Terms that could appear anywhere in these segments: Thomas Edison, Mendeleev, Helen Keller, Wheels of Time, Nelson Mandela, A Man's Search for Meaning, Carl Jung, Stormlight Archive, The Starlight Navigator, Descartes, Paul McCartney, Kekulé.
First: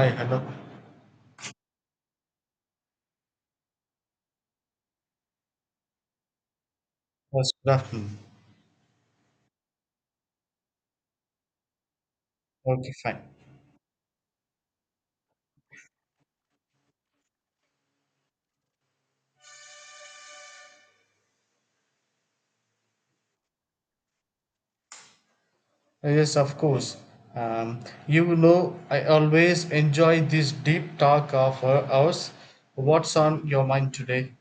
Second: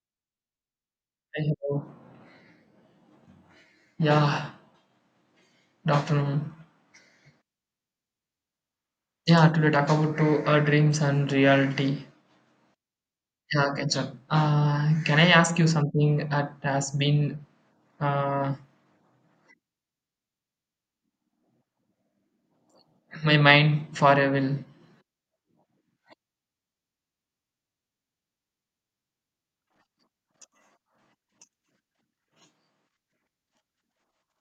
Hi, hello. Hey, hello. Yeah, good afternoon. Yes, good afternoon. Yeah, today talk about dreams and reality. Okay, fine. Yeah, catch up. Can I ask you something that has been uh, my mind for a while? Yes, of course. Um, I always enjoy this deep talk of ours. What's on your mind today?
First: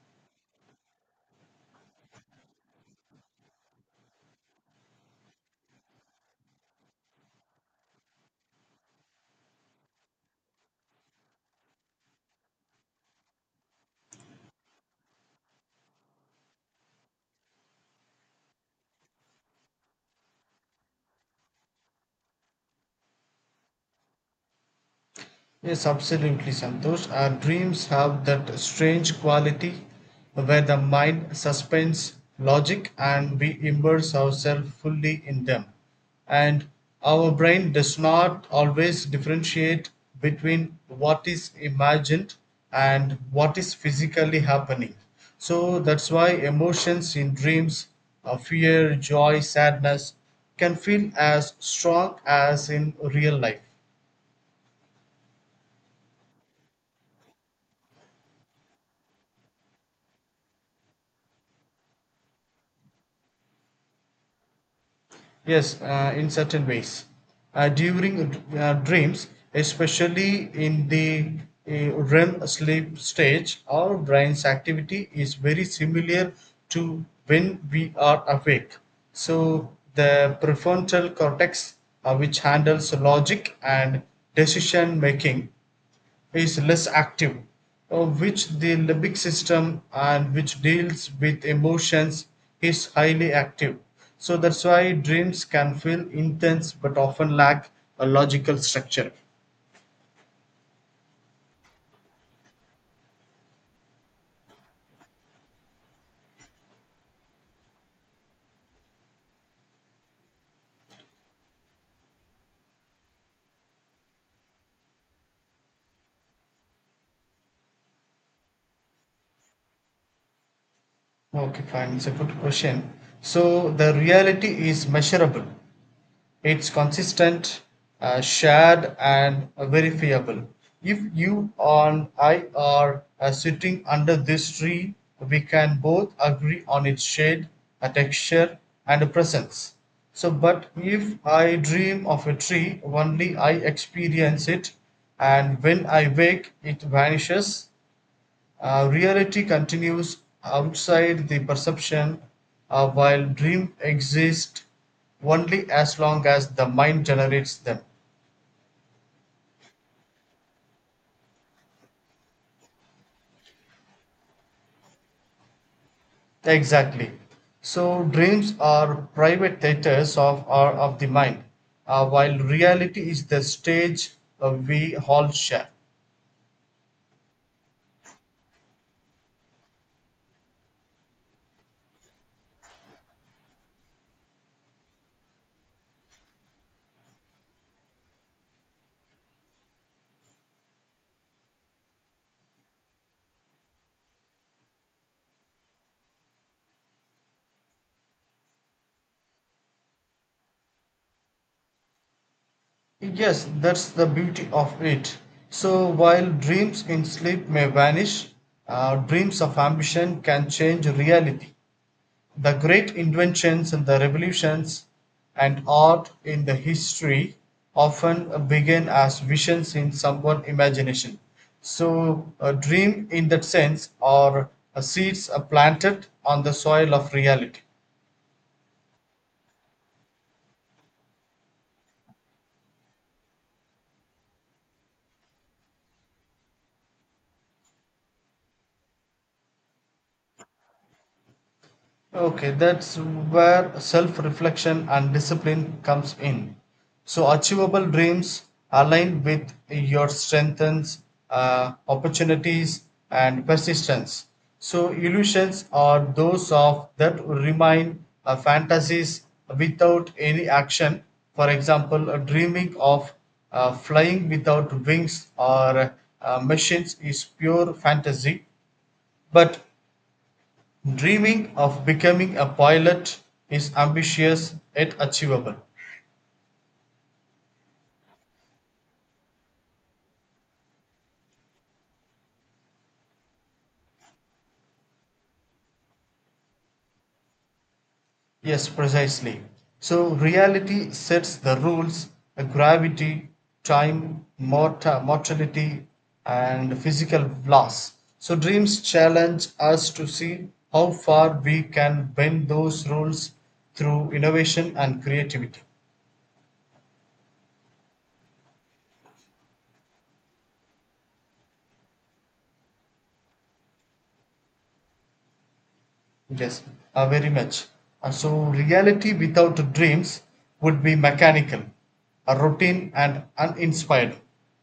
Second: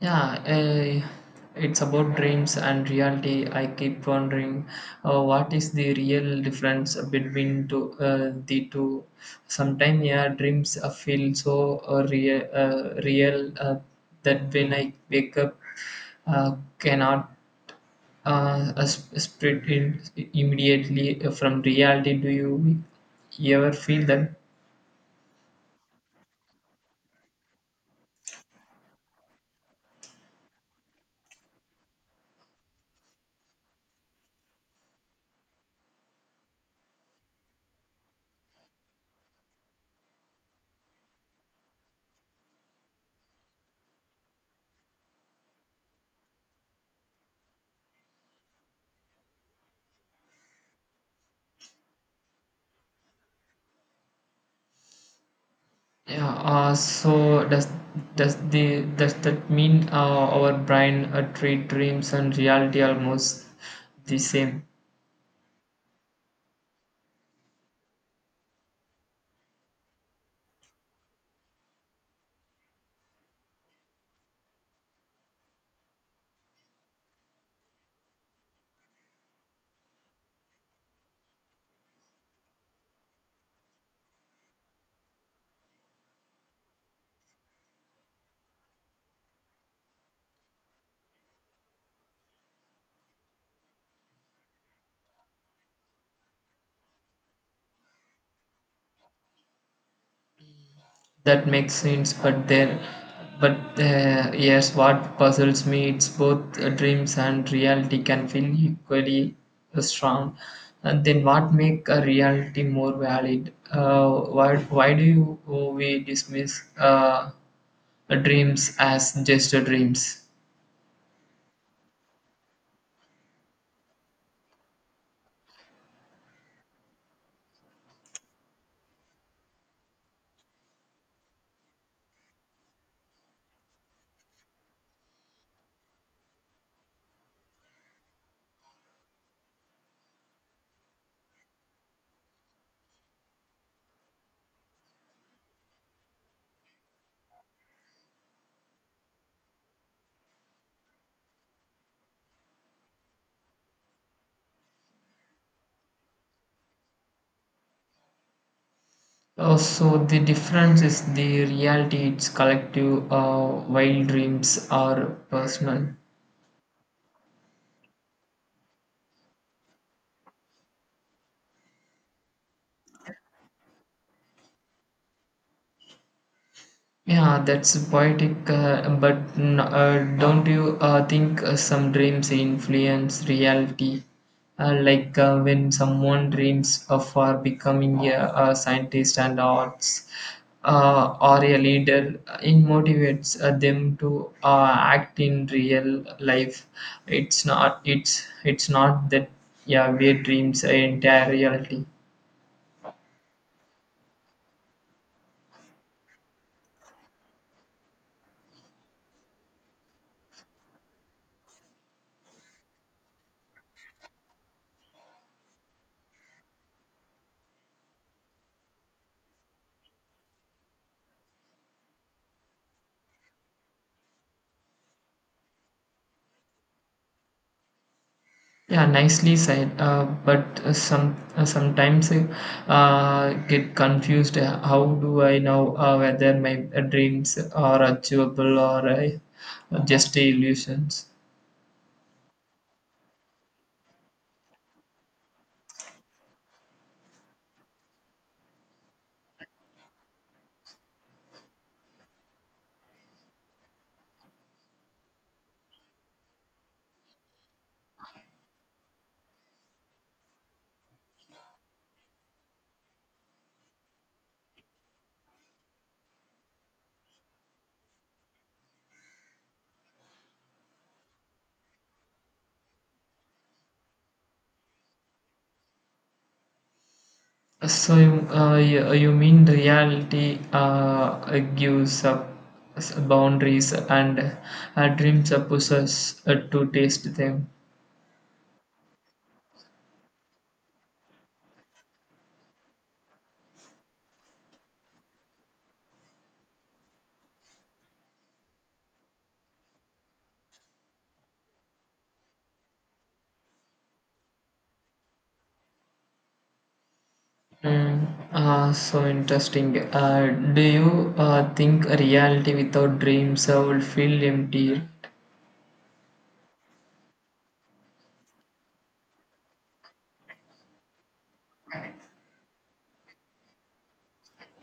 Yeah, it's about dreams and reality. I keep wondering what is the real difference between the two. Sometimes, yeah, dreams feel so real, that when I wake up, cannot split it immediately from reality. Do you ever feel that? Yes, absolutely, Santosh. Our dreams have that strange quality where the mind suspends logic and we immerse ourselves fully in them. And our brain does not always differentiate between what is imagined and what is physically happening. So that's why emotions in dreams, fear, joy, sadness, can feel as strong as in real life. Yeah, so does that mean our brain treat dreams and reality almost the same? Yes, in certain ways. During dreams, especially in the REM sleep stage, our brain's activity is very similar to when we are awake. So, the prefrontal cortex, which handles logic and decision making, is less active, which the limbic system and which deals with emotions is highly active. So that's why dreams can feel intense but often lack a logical structure. That makes sense, but then, but yes, what puzzles me it's both dreams and reality can feel equally strong. And then what make a reality more valid? Why we dismiss dreams as just dreams? Okay, fine, it's a good question. So the reality is measurable. It's consistent, shared, and verifiable. If you and I are sitting under this tree, we can both agree on its shade, texture, and a presence. So, but if I dream of a tree, only I experience it, and when I wake, it vanishes. Reality continues outside the perception, while dreams exist only as long as the mind generates them. So the difference is the reality, it's collective, while dreams are personal. Exactly. So dreams are private theaters of our of the mind, while reality is the stage we all share. Yeah, that's poetic, but don't you think some dreams influence reality? Like when someone dreams of becoming a scientist and arts or a leader, it motivates them to act in real life. It's not that, yeah, we dreams are entire reality. Yes, that's the beauty of it. So while dreams in sleep may vanish, dreams of ambition can change reality. The great inventions and the revolutions and art in the history often begin as visions in someone's imagination. So, a dream in that sense are seeds are planted on the soil of reality. Yeah, nicely said. But sometimes I get confused. How do I know whether my dreams are achievable or just illusions? Okay, that's where self reflection and discipline comes in. So, achievable dreams align with your strengths, opportunities, and persistence. So, illusions are those of that remain fantasies without any action. For example, dreaming of flying without wings or machines is pure fantasy, but dreaming of becoming a pilot is ambitious yet achievable. So you mean the reality gives up boundaries and dreams are pushes to taste them? Yes, precisely. So reality sets the rules, gravity, time, mortality, and physical loss. So dreams challenge us to see how far we can bend those rules through innovation and creativity. Mm, ah, so interesting. Do you think a reality without dreams will feel empty? Yes, very much. And so, reality without dreams would be mechanical, a routine, and uninspired.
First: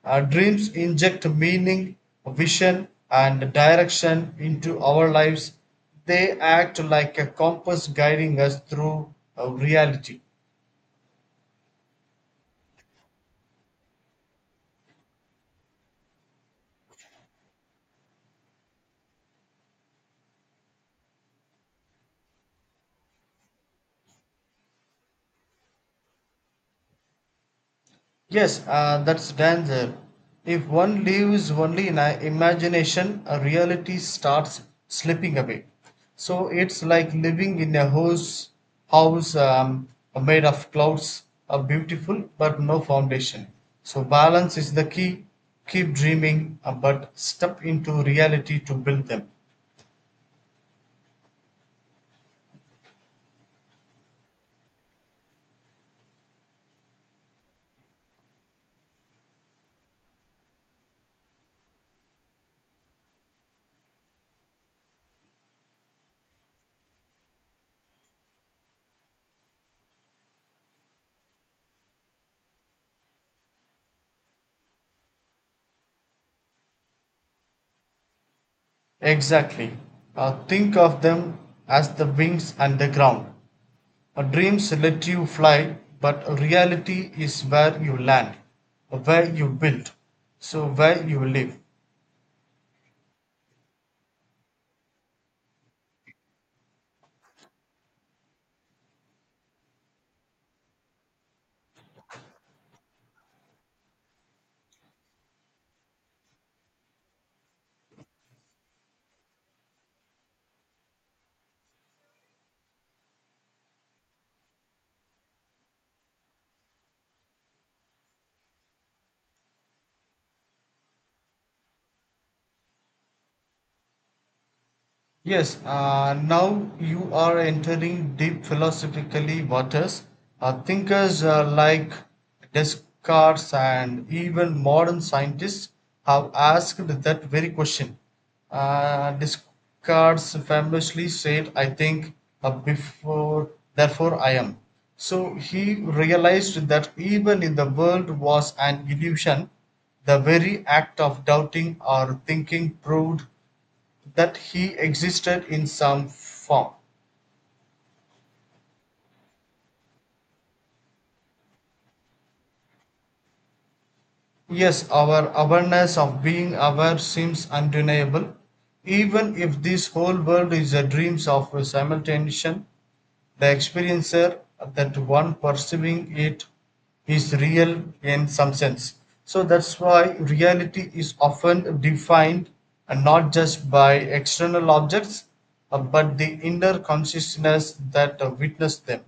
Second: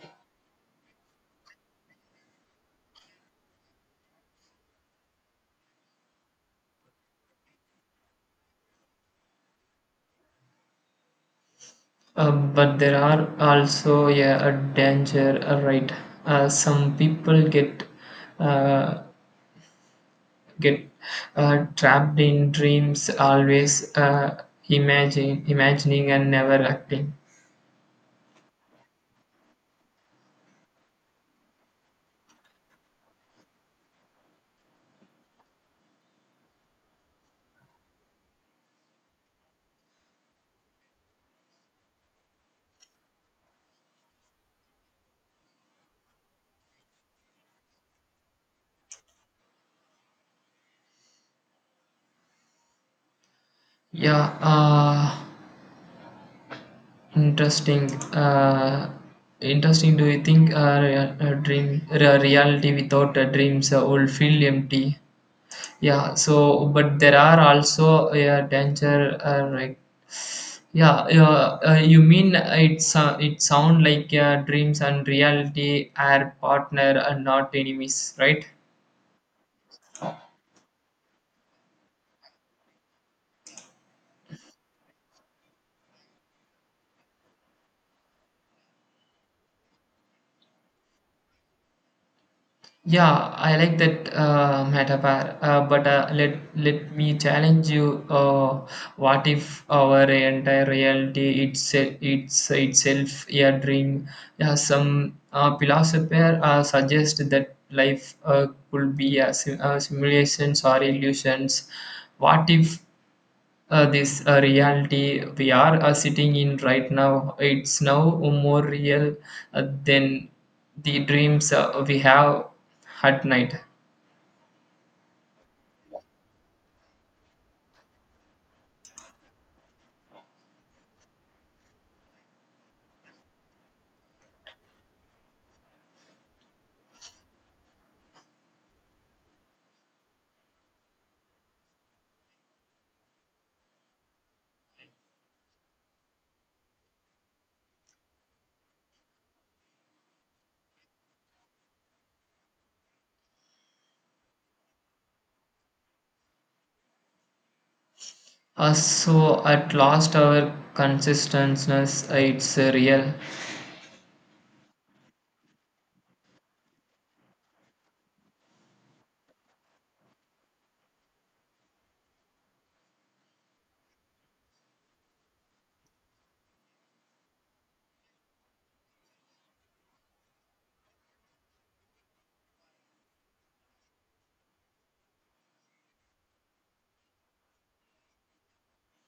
Dreams inject meaning, vision, and direction into our lives. They act like a compass guiding us through reality. But there are also, yeah, a danger, right? Some people uh, get trapped in dreams, always imagining and never acting. Yes, that's danger. If one lives only in a imagination, a reality starts slipping away. So it's like living in a house, house um, made of clouds, beautiful but no foundation. So balance is the key. Keep dreaming, but step into reality to build them. Yeah, interesting. Do you think a reality without a dreams will feel empty? Yeah. So, but there are also a danger. Like, yeah. You mean it sound like dreams and reality are partner and not enemies, right? Exactly. Think of them as the wings and the ground. Dreams let you fly, but reality is where you land, where you build, so where you live. Yeah, I like that metaphor, but let me challenge you. What if our entire reality it's itself a dream? Yeah, some philosopher suggest that life could be a simulations or illusions. What if this reality we are sitting in right now it's now more real than the dreams we have at night. Yes, now you are entering deep philosophically waters. Thinkers like Descartes and even modern scientists have asked that very question. Descartes famously said, I think, before, therefore I am. So he realized that even in the world was an illusion, the very act of doubting or thinking proved that he existed in some form. So at last our consistency it's real. Yes, our awareness of being aware seems undeniable. Even if this whole world is a dreams of a simultaneation, the experiencer, that one perceiving it, is real in some sense. So that's why reality is often defined not just by external objects, but the inner consciousness that witness them.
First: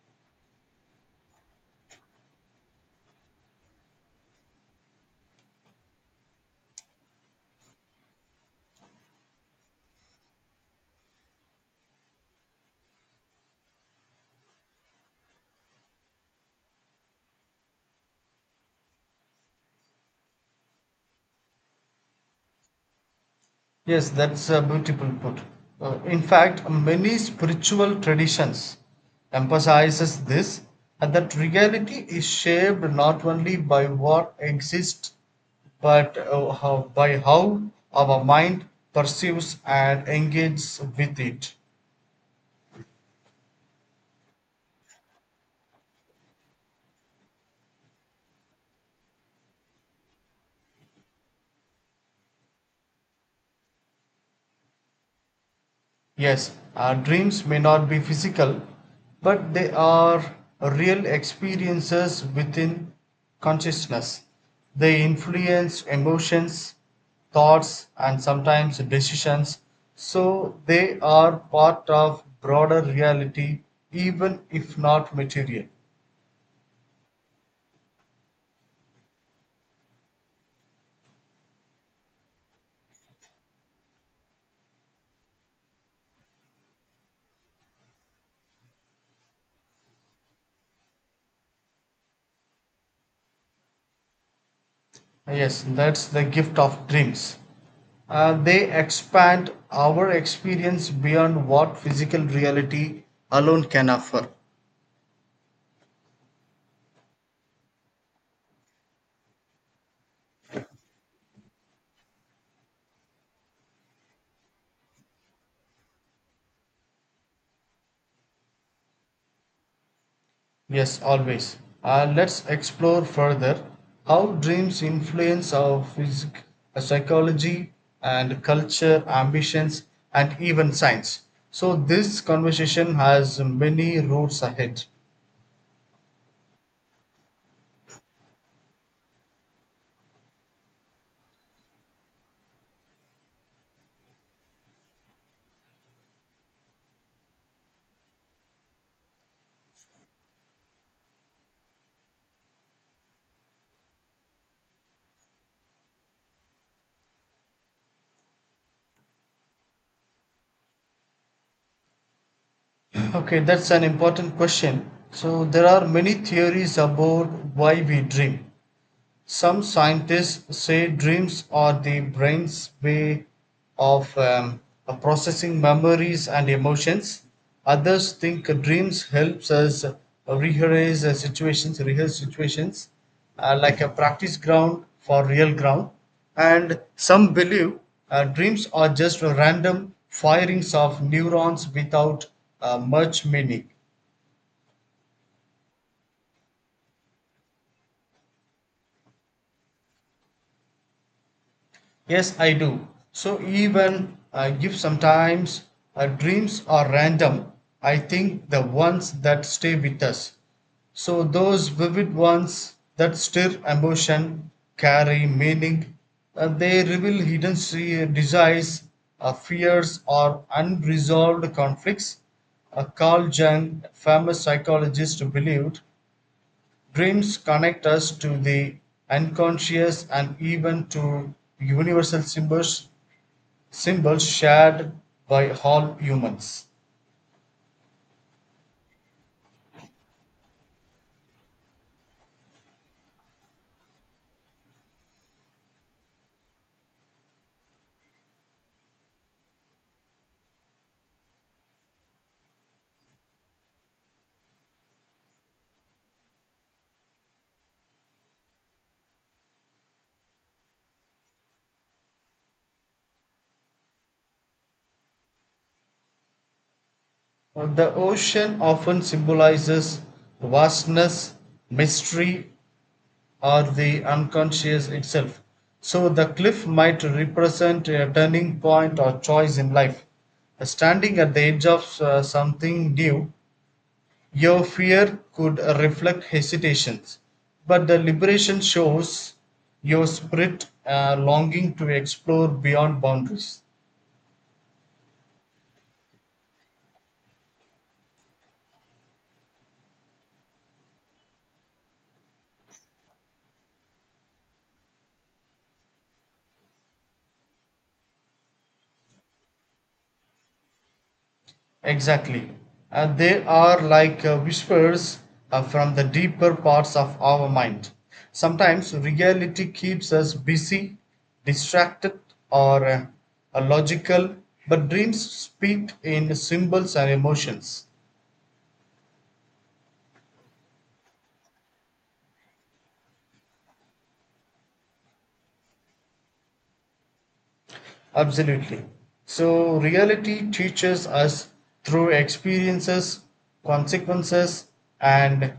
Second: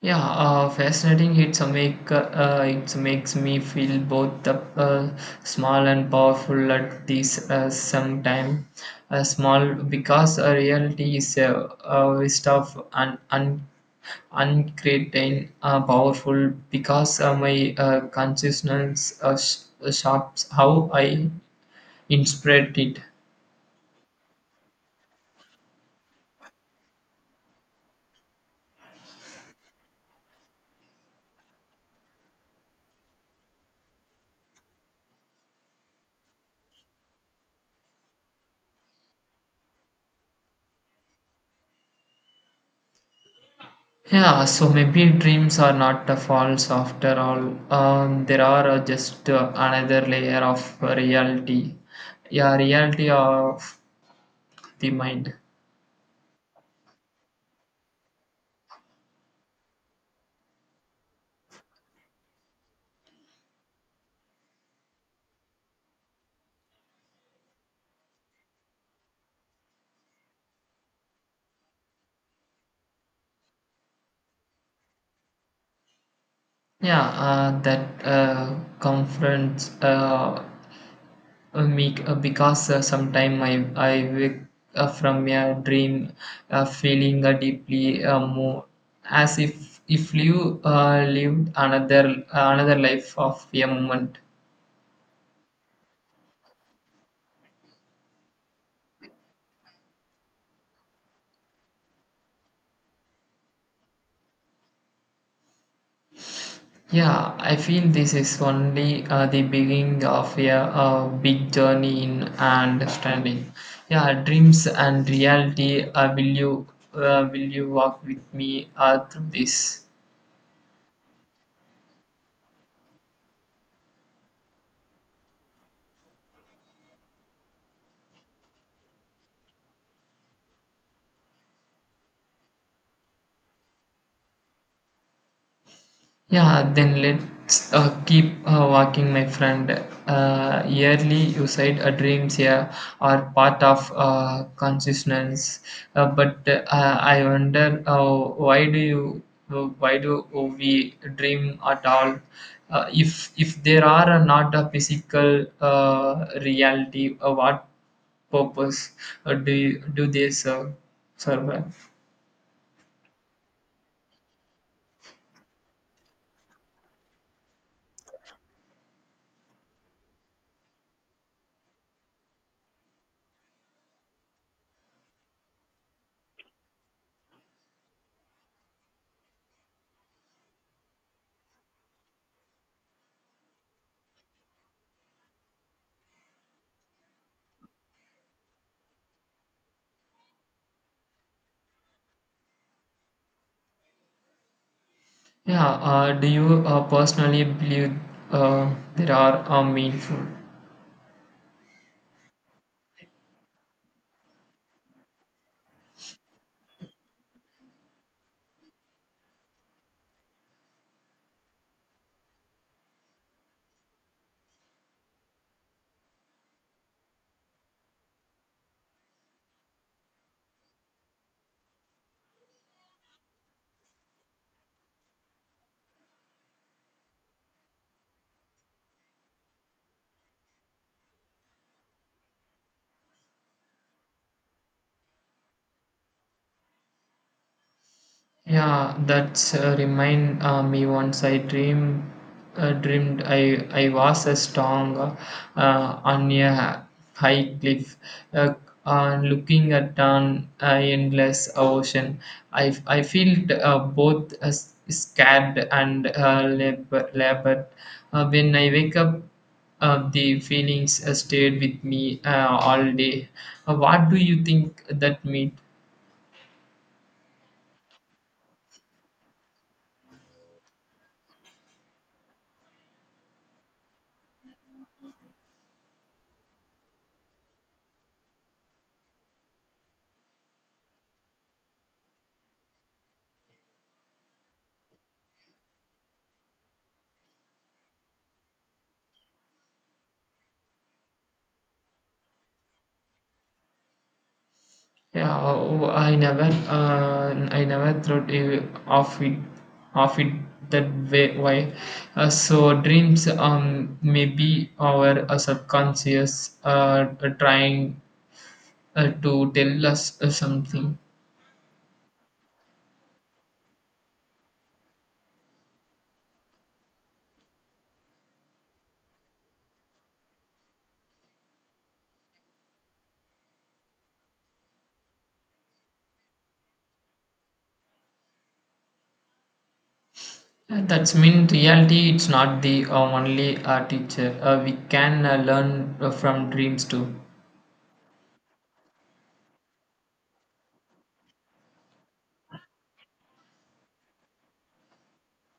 Yeah, fascinating. It makes me feel both the small and powerful at this same time. Small because a reality is a waste of an uncertain, powerful because my consciousness shapes how I interpret it. Yes, that's a beautiful put. In fact, many spiritual traditions emphasizes this and that reality is shaped not only by what exists but by how our mind perceives and engages with it. Yeah, so maybe dreams are not false after all. There are just another layer of reality. Yeah, reality of the mind. Yes, our dreams may not be physical, but they are real experiences within consciousness. They influence emotions, thoughts, and sometimes decisions, so they are part of broader reality, even if not material. Yeah, that confronts because sometimes I wake up from a dream feeling deeply more, as if you lived another life of a moment. Yes, that's the gift of dreams. They expand our experience beyond what physical reality alone can offer. Yeah, I feel this is only the beginning of a big journey in understanding. Yeah, dreams and reality. Will you walk with me through this? Yes, always. Let's explore further how dreams influence our psychology and culture, ambitions, and even science. So, this conversation has many roads ahead. Yeah, then let's keep walking, my friend. Yearly, you said dreams, yeah, are part of consciousness, but I wonder why do we dream at all? If there are not a physical reality, what purpose do they serve? Serve? Okay, that's an important question. So, there are many theories about why we dream. Some scientists say dreams are the brain's way of processing memories and emotions. Others think dreams helps us rehearse rehearse situations, like a practice ground for real ground. And some believe dreams are just random firings of neurons without much meaning. Yeah, do you personally believe there are meaningful? Yes, I do. So even if sometimes dreams are random, I think the ones that stay with us. So those vivid ones that stir emotion, carry meaning, they reveal hidden desires, fears, or unresolved conflicts. Carl Jung, famous psychologist, believed dreams connect us to the unconscious and even to universal symbols, symbols shared by all humans. Yeah, that's remind me, once I dreamed I was a strong on a high cliff, uh, looking at an endless ocean. I felt both scared and labored. When I wake up, the feelings stayed with me all day. What do you think that means? The ocean often symbolizes vastness, mystery, or the unconscious itself. So the cliff might represent a turning point or choice in life. Standing at the edge of something new, your fear could reflect hesitations, but the liberation shows your spirit longing to explore beyond boundaries. Yeah, oh, uh, I never thought of it, of it that way. Why? So dreams, maybe our subconscious, uh, trying to tell us something. Exactly. And they are like whispers from the deeper parts of our mind. Sometimes reality keeps us busy, distracted, or logical, but dreams speak in symbols and emotions. That's mean reality. It's not the only teacher. We can learn from dreams too. Absolutely. So, reality teaches us through experiences, consequences, and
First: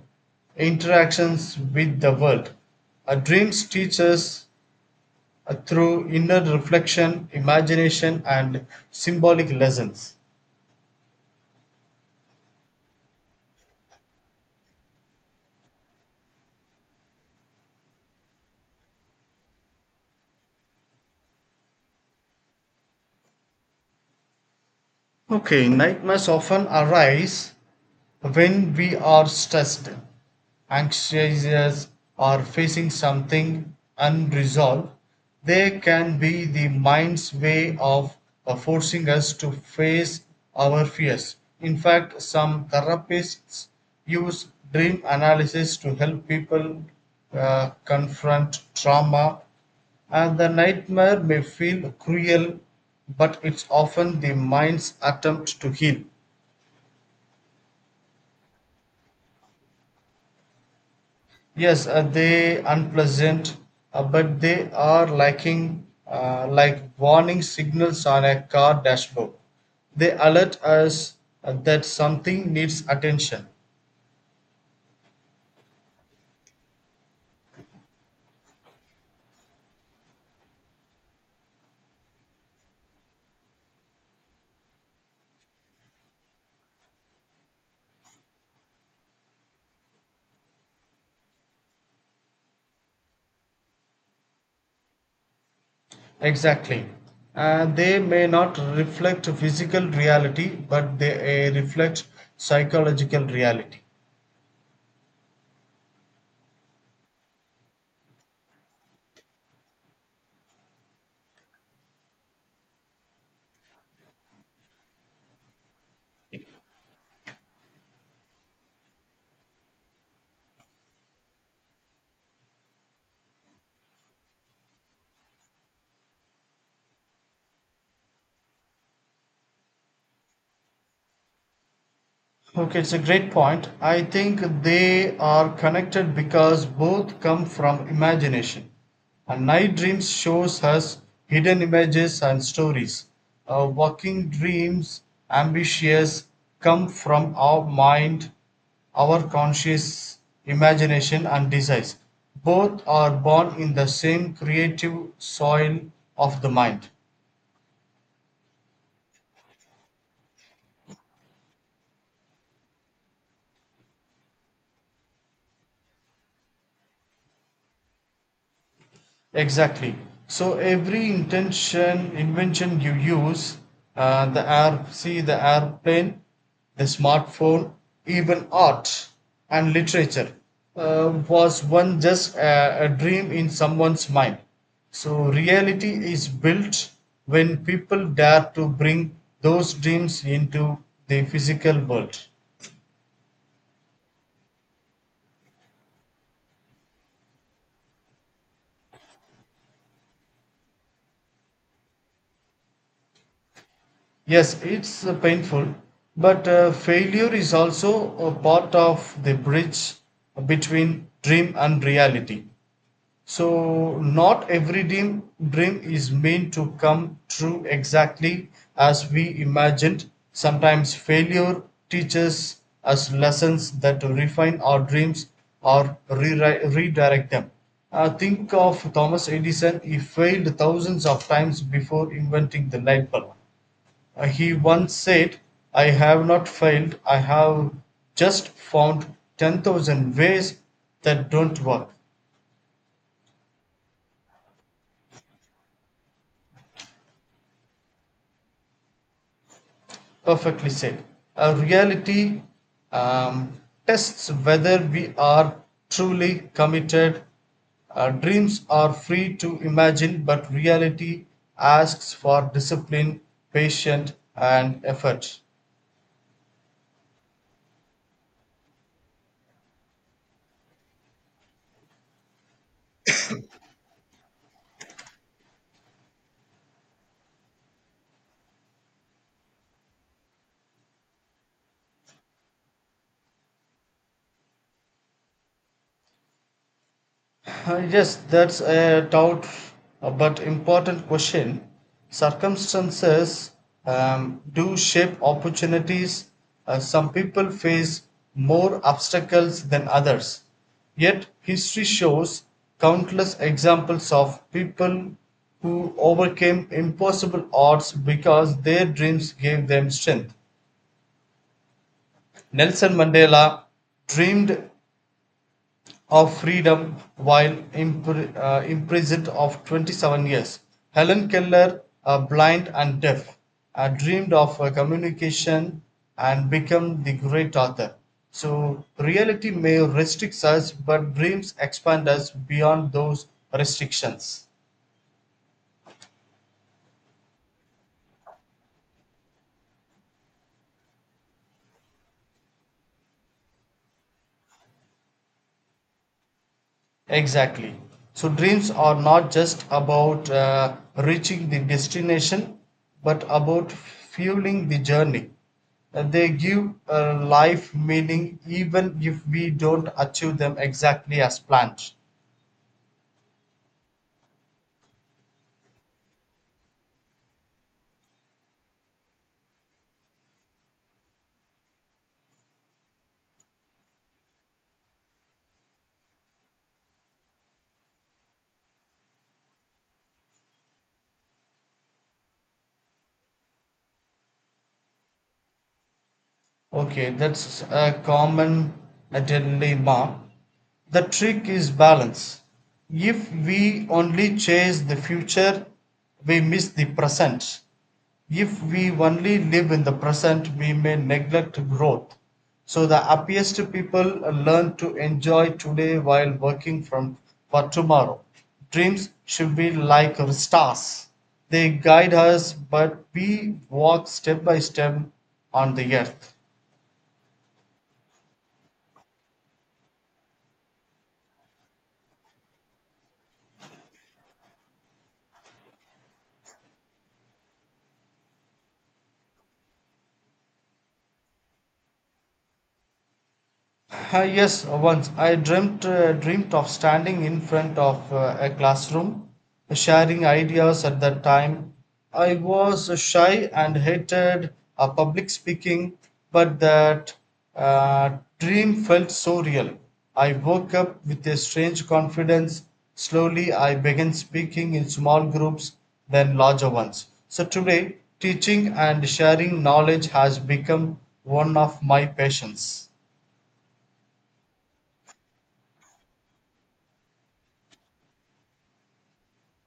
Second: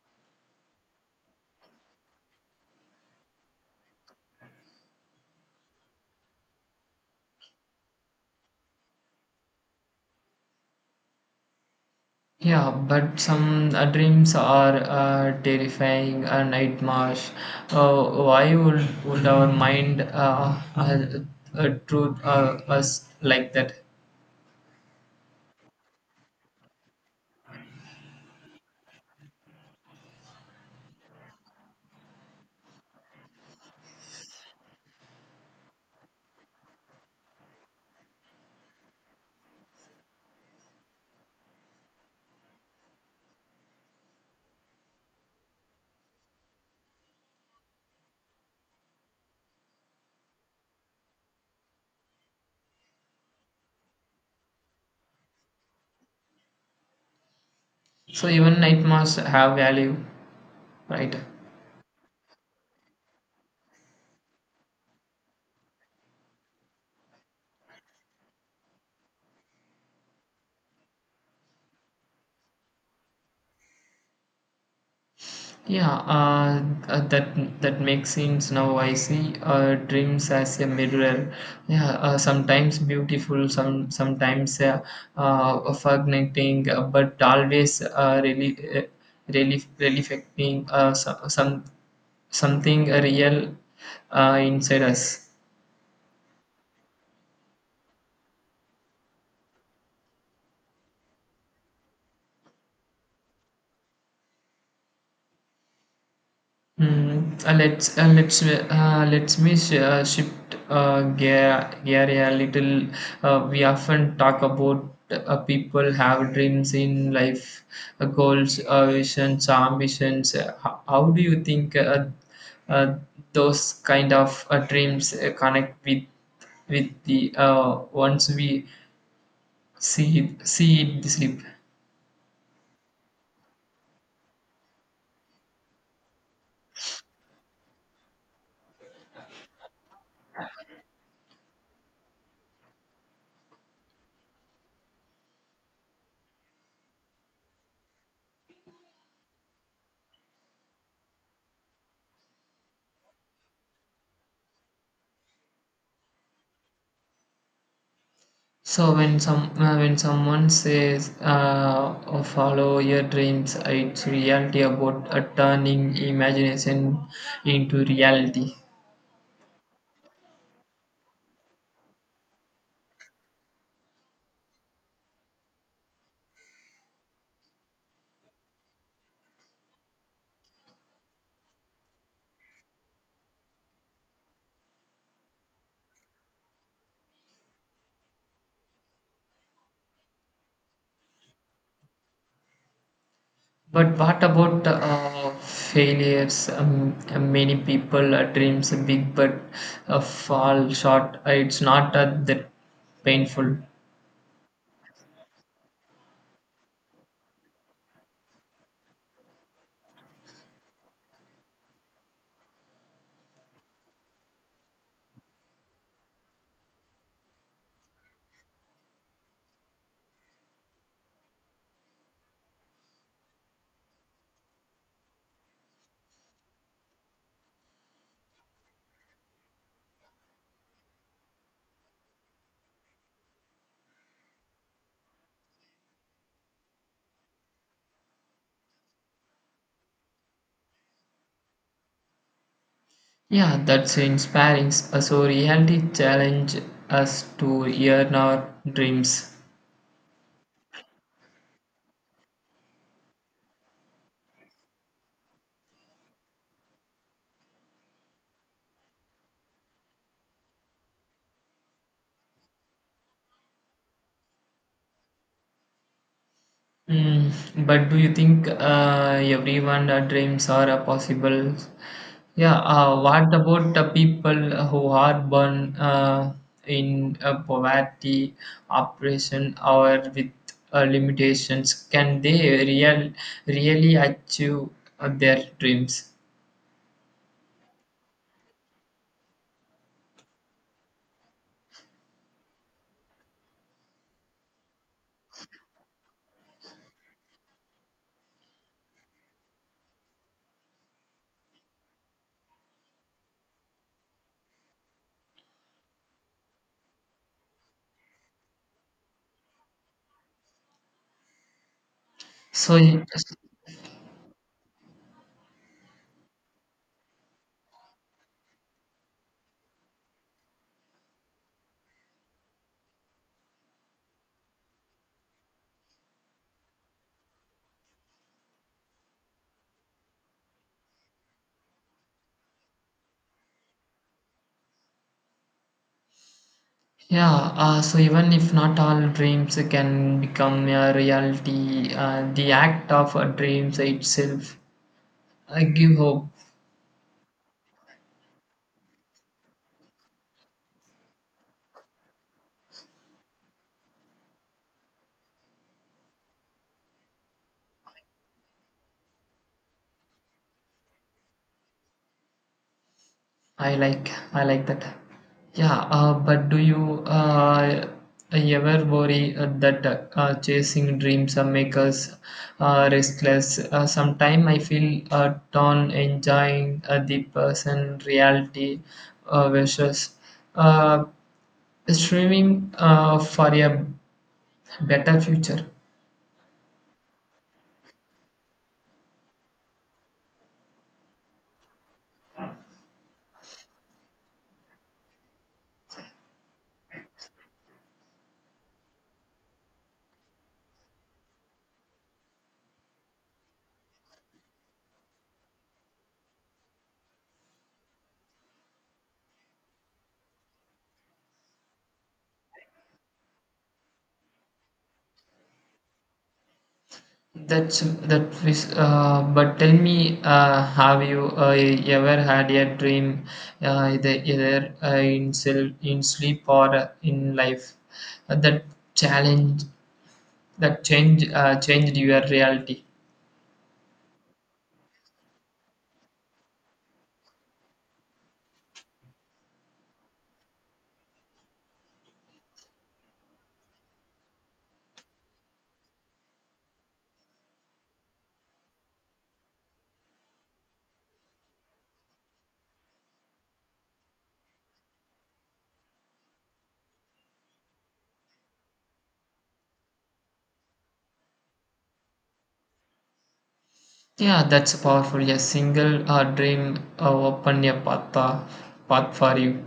interactions with the world. Our dreams teach us through inner reflection, imagination, and symbolic lessons. Yeah, but some dreams are terrifying nightmares. Why would our mind treat us like that? Okay, nightmares often arise when we are stressed, anxious, or facing something unresolved. They can be the mind's way of forcing us to face our fears. In fact, some therapists use dream analysis to help people confront trauma and the nightmare may feel cruel, but it's often the mind's attempt to heal. So even nightmares have value, right? Yes, they unpleasant, but they are like warning signals on a car dashboard. They alert us that something needs attention. Yeah, uh, that that makes sense now. I see dreams as a mirror. Yeah, sometimes beautiful, sometimes fascinating, but always really affecting, so, something real inside us. Exactly. They may not reflect physical reality, but they reflect psychological reality. Mm, let's me shift gear a little. We often talk about people have dreams in life, goals, visions, ambitions. How do you think uh, those kind of dreams connect with the ones we see it sleep? Okay, it's a great point. I think they are connected because both come from imagination. And night dreams shows us hidden images and stories. Walking dreams, ambitious, come from our mind, our conscious imagination and desires. Both are born in the same creative soil of the mind. So when someone says oh, follow your dreams, it's reality about turning imagination into reality. Exactly. So every intention, invention you use, the air, see the airplane, the smartphone, even art and literature, was one just a dream in someone's mind. So reality is built when people dare to bring those dreams into the physical world. But what about failures? Many people dreams big but fall short. It's not that painful. Yes, it's painful, but failure is also a part of the bridge between dream and reality. So, not every dream is meant to come true exactly as we imagined. Sometimes failure teaches us lessons that refine our dreams or redirect them. Think of Thomas Edison, he failed thousands of times before inventing the light bulb He once said, "I have not failed, I have just found 10,000 ways that don't work." Yeah, that's inspiring. So reality challenge us to yearn our dreams. Perfectly said. Reality um, tests whether we are truly committed. Dreams are free to imagine, but reality asks for discipline, patience, and effort. Mm, but do you think everyone dreams are possible? Yeah, what about the people who are born in poverty, oppression, or with limitations? Can they really achieve their dreams? Yes, that's a doubt but important question. Circumstances do shape opportunities. Some people face more obstacles than others. Yet, history shows countless examples of people who overcame impossible odds because their dreams gave them strength. So, Nelson Mandela dreamed of freedom while imprisoned of 27 years. Helen Keller, blind and deaf, dreamed of communication and became the great author. So, reality may restrict us, but dreams expand us beyond those restrictions. yeah, so even if not all dreams can become a reality, the act of dreams itself give hope. Exactly. So dreams are not just about reaching the destination, but about fueling the journey. They give life meaning even if we don't achieve them exactly as planned. I like that. Yeah, but do you ever worry that chasing dreams make us restless? Sometimes I feel torn enjoying the person reality versus uh, streaming for a better future. Okay, that's a common dilemma. The trick is balance. If we only chase the future, we miss the present. If we only live in the present, we may neglect growth. So, the happiest people learn to enjoy today while working from for tomorrow. Dreams should be like stars. They guide us, but we walk step by step on the earth. That is, but tell me, have you ever had a dream, in sleep or in life, that challenge that change changed your reality? Ah, yes, once I dreamt of standing in front of a classroom, sharing ideas. At that time, I was shy and hated public speaking, but that dream felt so real. I woke up with a strange confidence. Slowly, I began speaking in small groups, then larger ones. So today, teaching and sharing knowledge has become one of my passions. Yeah, that's powerful. A single dream opened a path for you.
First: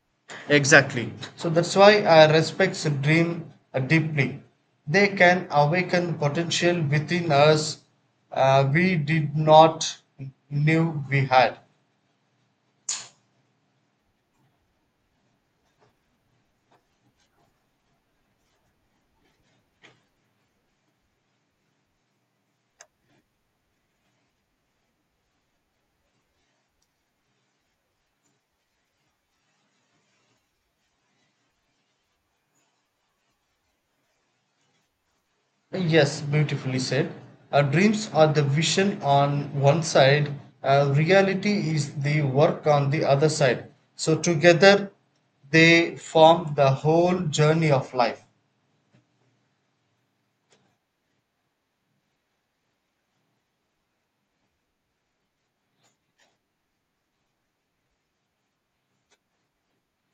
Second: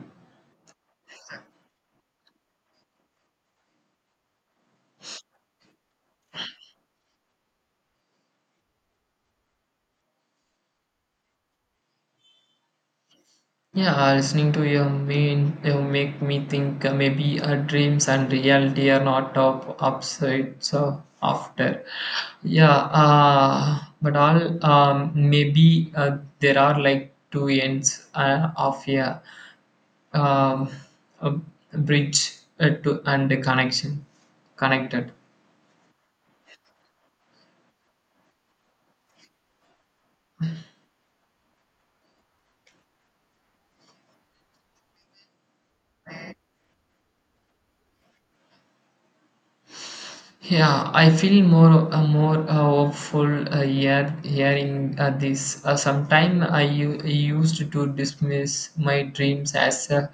Exactly. So that's why I respect dream deeply. They can awaken potential within us we did not knew we had. Yeah, listening to you make me think maybe dreams and reality are not up opposites after. Yeah, but all maybe there are like two ends of um, a bridge to and a connection connected. Yes, beautifully said. Our dreams are the vision on one side, reality is the work on the other side. So together they form the whole journey of life. Yeah, I feel more hopeful hearing this. Sometime I used to dismiss my dreams as uh,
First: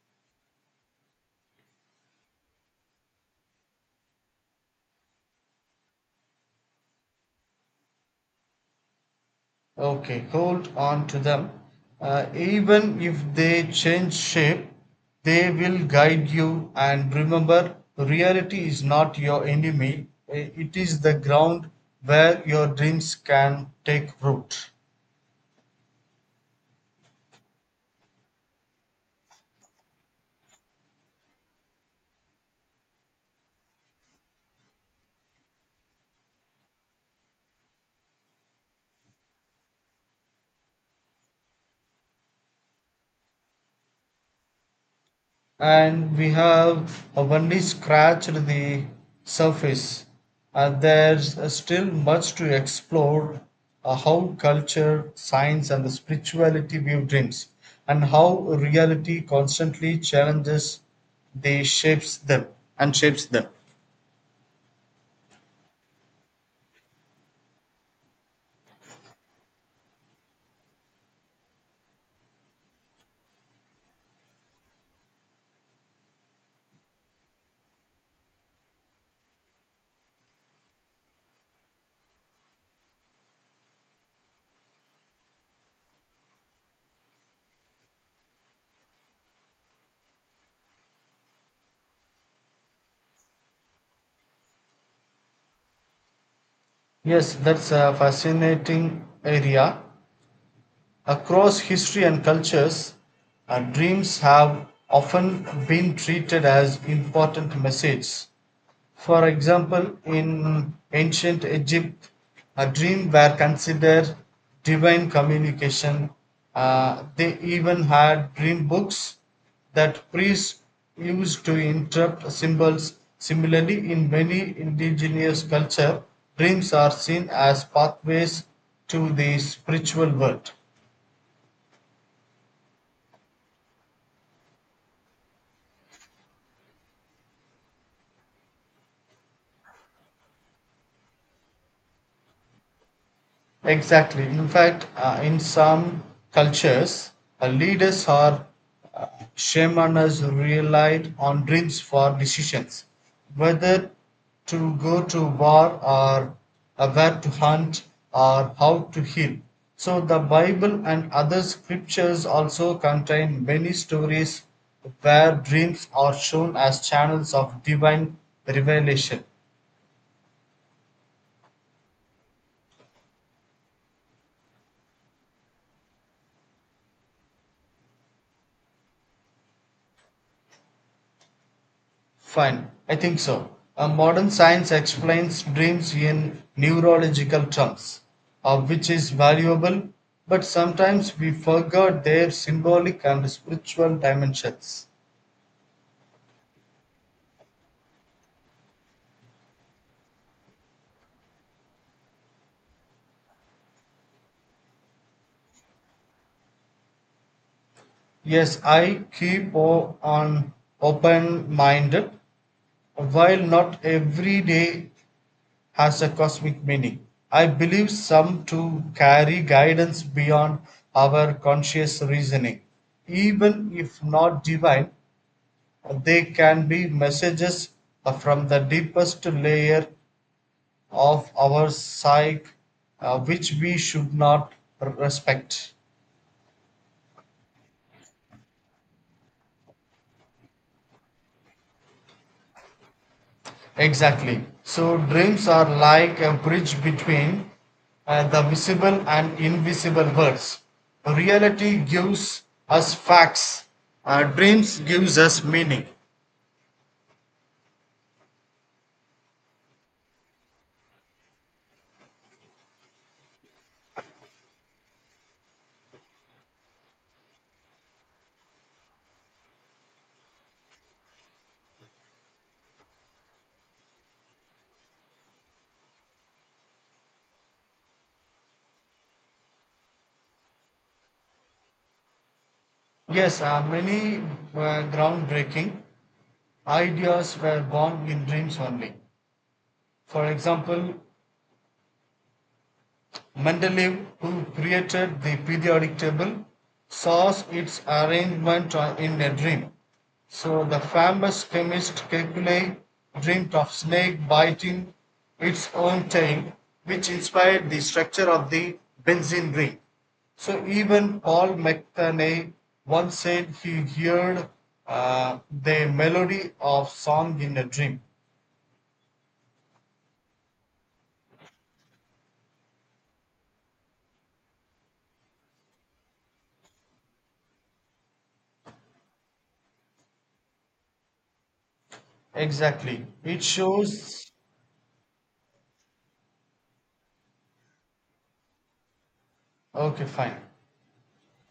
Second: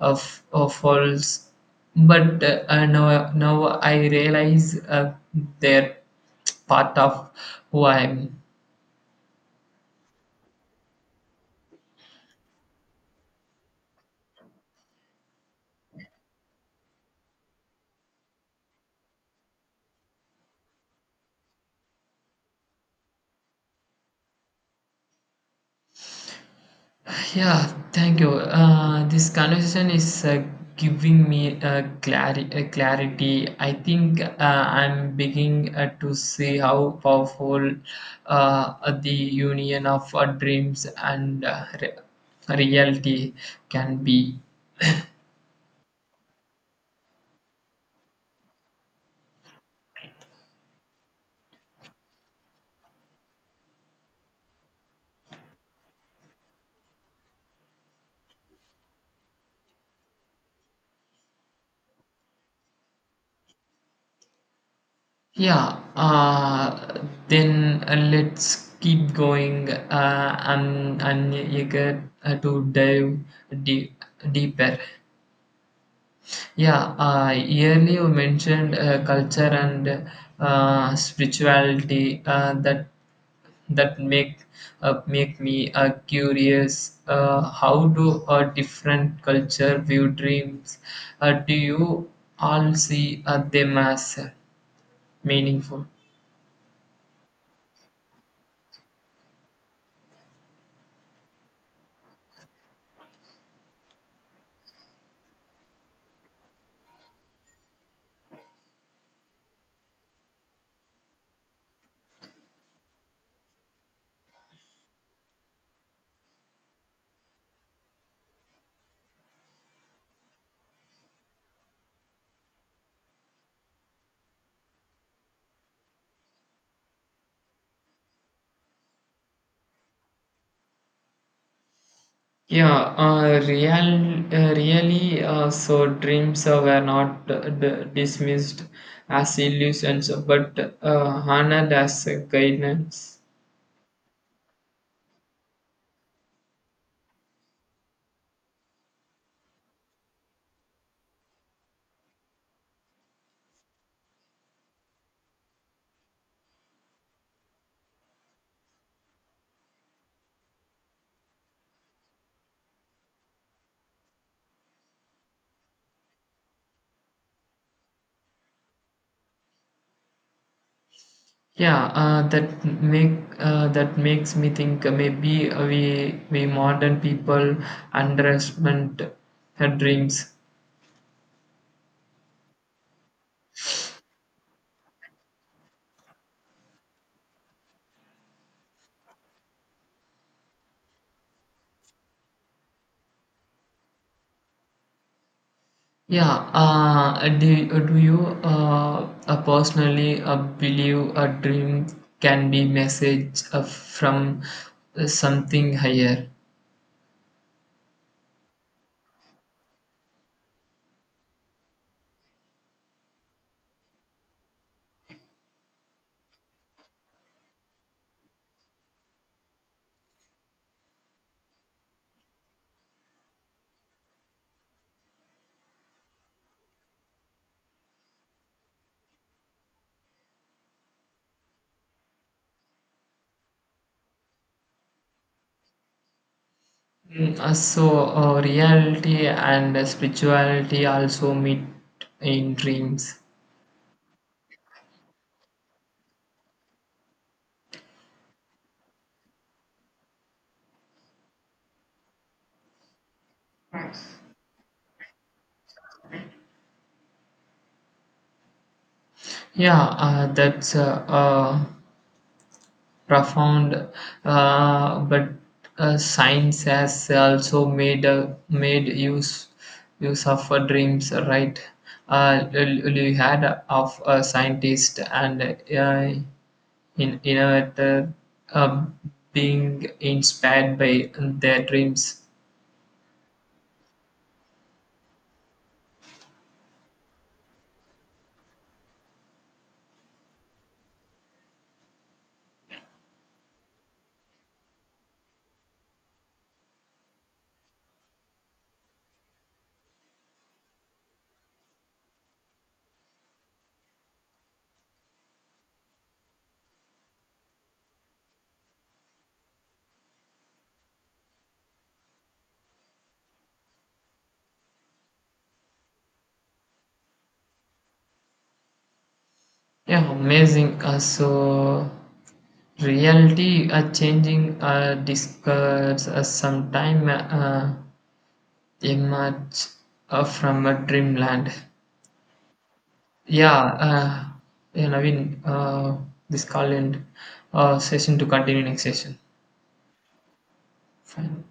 of, of false, but now I realize they're part of who I am. Okay, hold on to them. Even if they change shape, they will guide you. And remember, reality is not your enemy. It is the ground where your dreams can take root. Yeah, thank you. This conversation is giving me clarity. I think I'm beginning to see how powerful the union of dreams and reality can be. And we have only scratched the surface, and there's still much to explore how culture science and the spirituality view dreams and how reality constantly challenges they shapes them and shapes them. Yeah, then let's keep going. I'm eager to dive deep, deeper. Yeah, earlier you mentioned culture and spirituality that make me curious. How do a different culture view dreams? Do you all see them as meaningful? Yes, that's a fascinating area across history and cultures. Dreams have often been treated as important messages. For example, in ancient Egypt, a dream were considered divine communication. They even had dream books that priests used to interpret symbols. Similarly, in many indigenous cultures, dreams are seen as pathways to the spiritual world. Yeah, really, so dreams were not dismissed as illusions, but honored as guidance. Exactly. In fact, in some cultures, leaders or uh, shamans relied on dreams for decisions, whether to go to war or where to hunt or how to heal. So, the Bible and other scriptures also contain many stories where dreams are shown as channels of divine revelation. Yeah, that makes me think maybe we modern people underestimate her dreams. Fine, I think so. Modern science explains dreams in neurological terms, which is valuable, but sometimes we forget their symbolic and spiritual dimensions. Yeah, do you personally believe a dream can be message from something higher? Yes, I keep o- on open minded, while not every day has a cosmic meaning. I believe some to carry guidance beyond our conscious reasoning even if not divine. They can be messages from the deepest layer of our psyche which we should not respect. Mm, so reality and spirituality also meet in dreams. Exactly. So, dreams are like a bridge between the visible and invisible worlds. Reality gives us facts. Dreams gives us meaning. Yeah, that's profound, but science has also made use of dreams, right? You had of a scientist and in innovator uh, being inspired by their dreams. Yes, many groundbreaking ideas were born in dreams only. For example, Mendeleev, who created the periodic table, saw its arrangement in a dream. So the famous chemist Kekulé dreamed of snake biting its own tail, which inspired the structure of the benzene ring. So even Paul McCartney once said he heard the melody of song in a dream. Yeah, amazing. So reality changing discuss sometime emerge from a dreamland. Exactly. It Yeah, shows. yeah, Naveen, this call and session to continue next session. Okay, fine. Fine.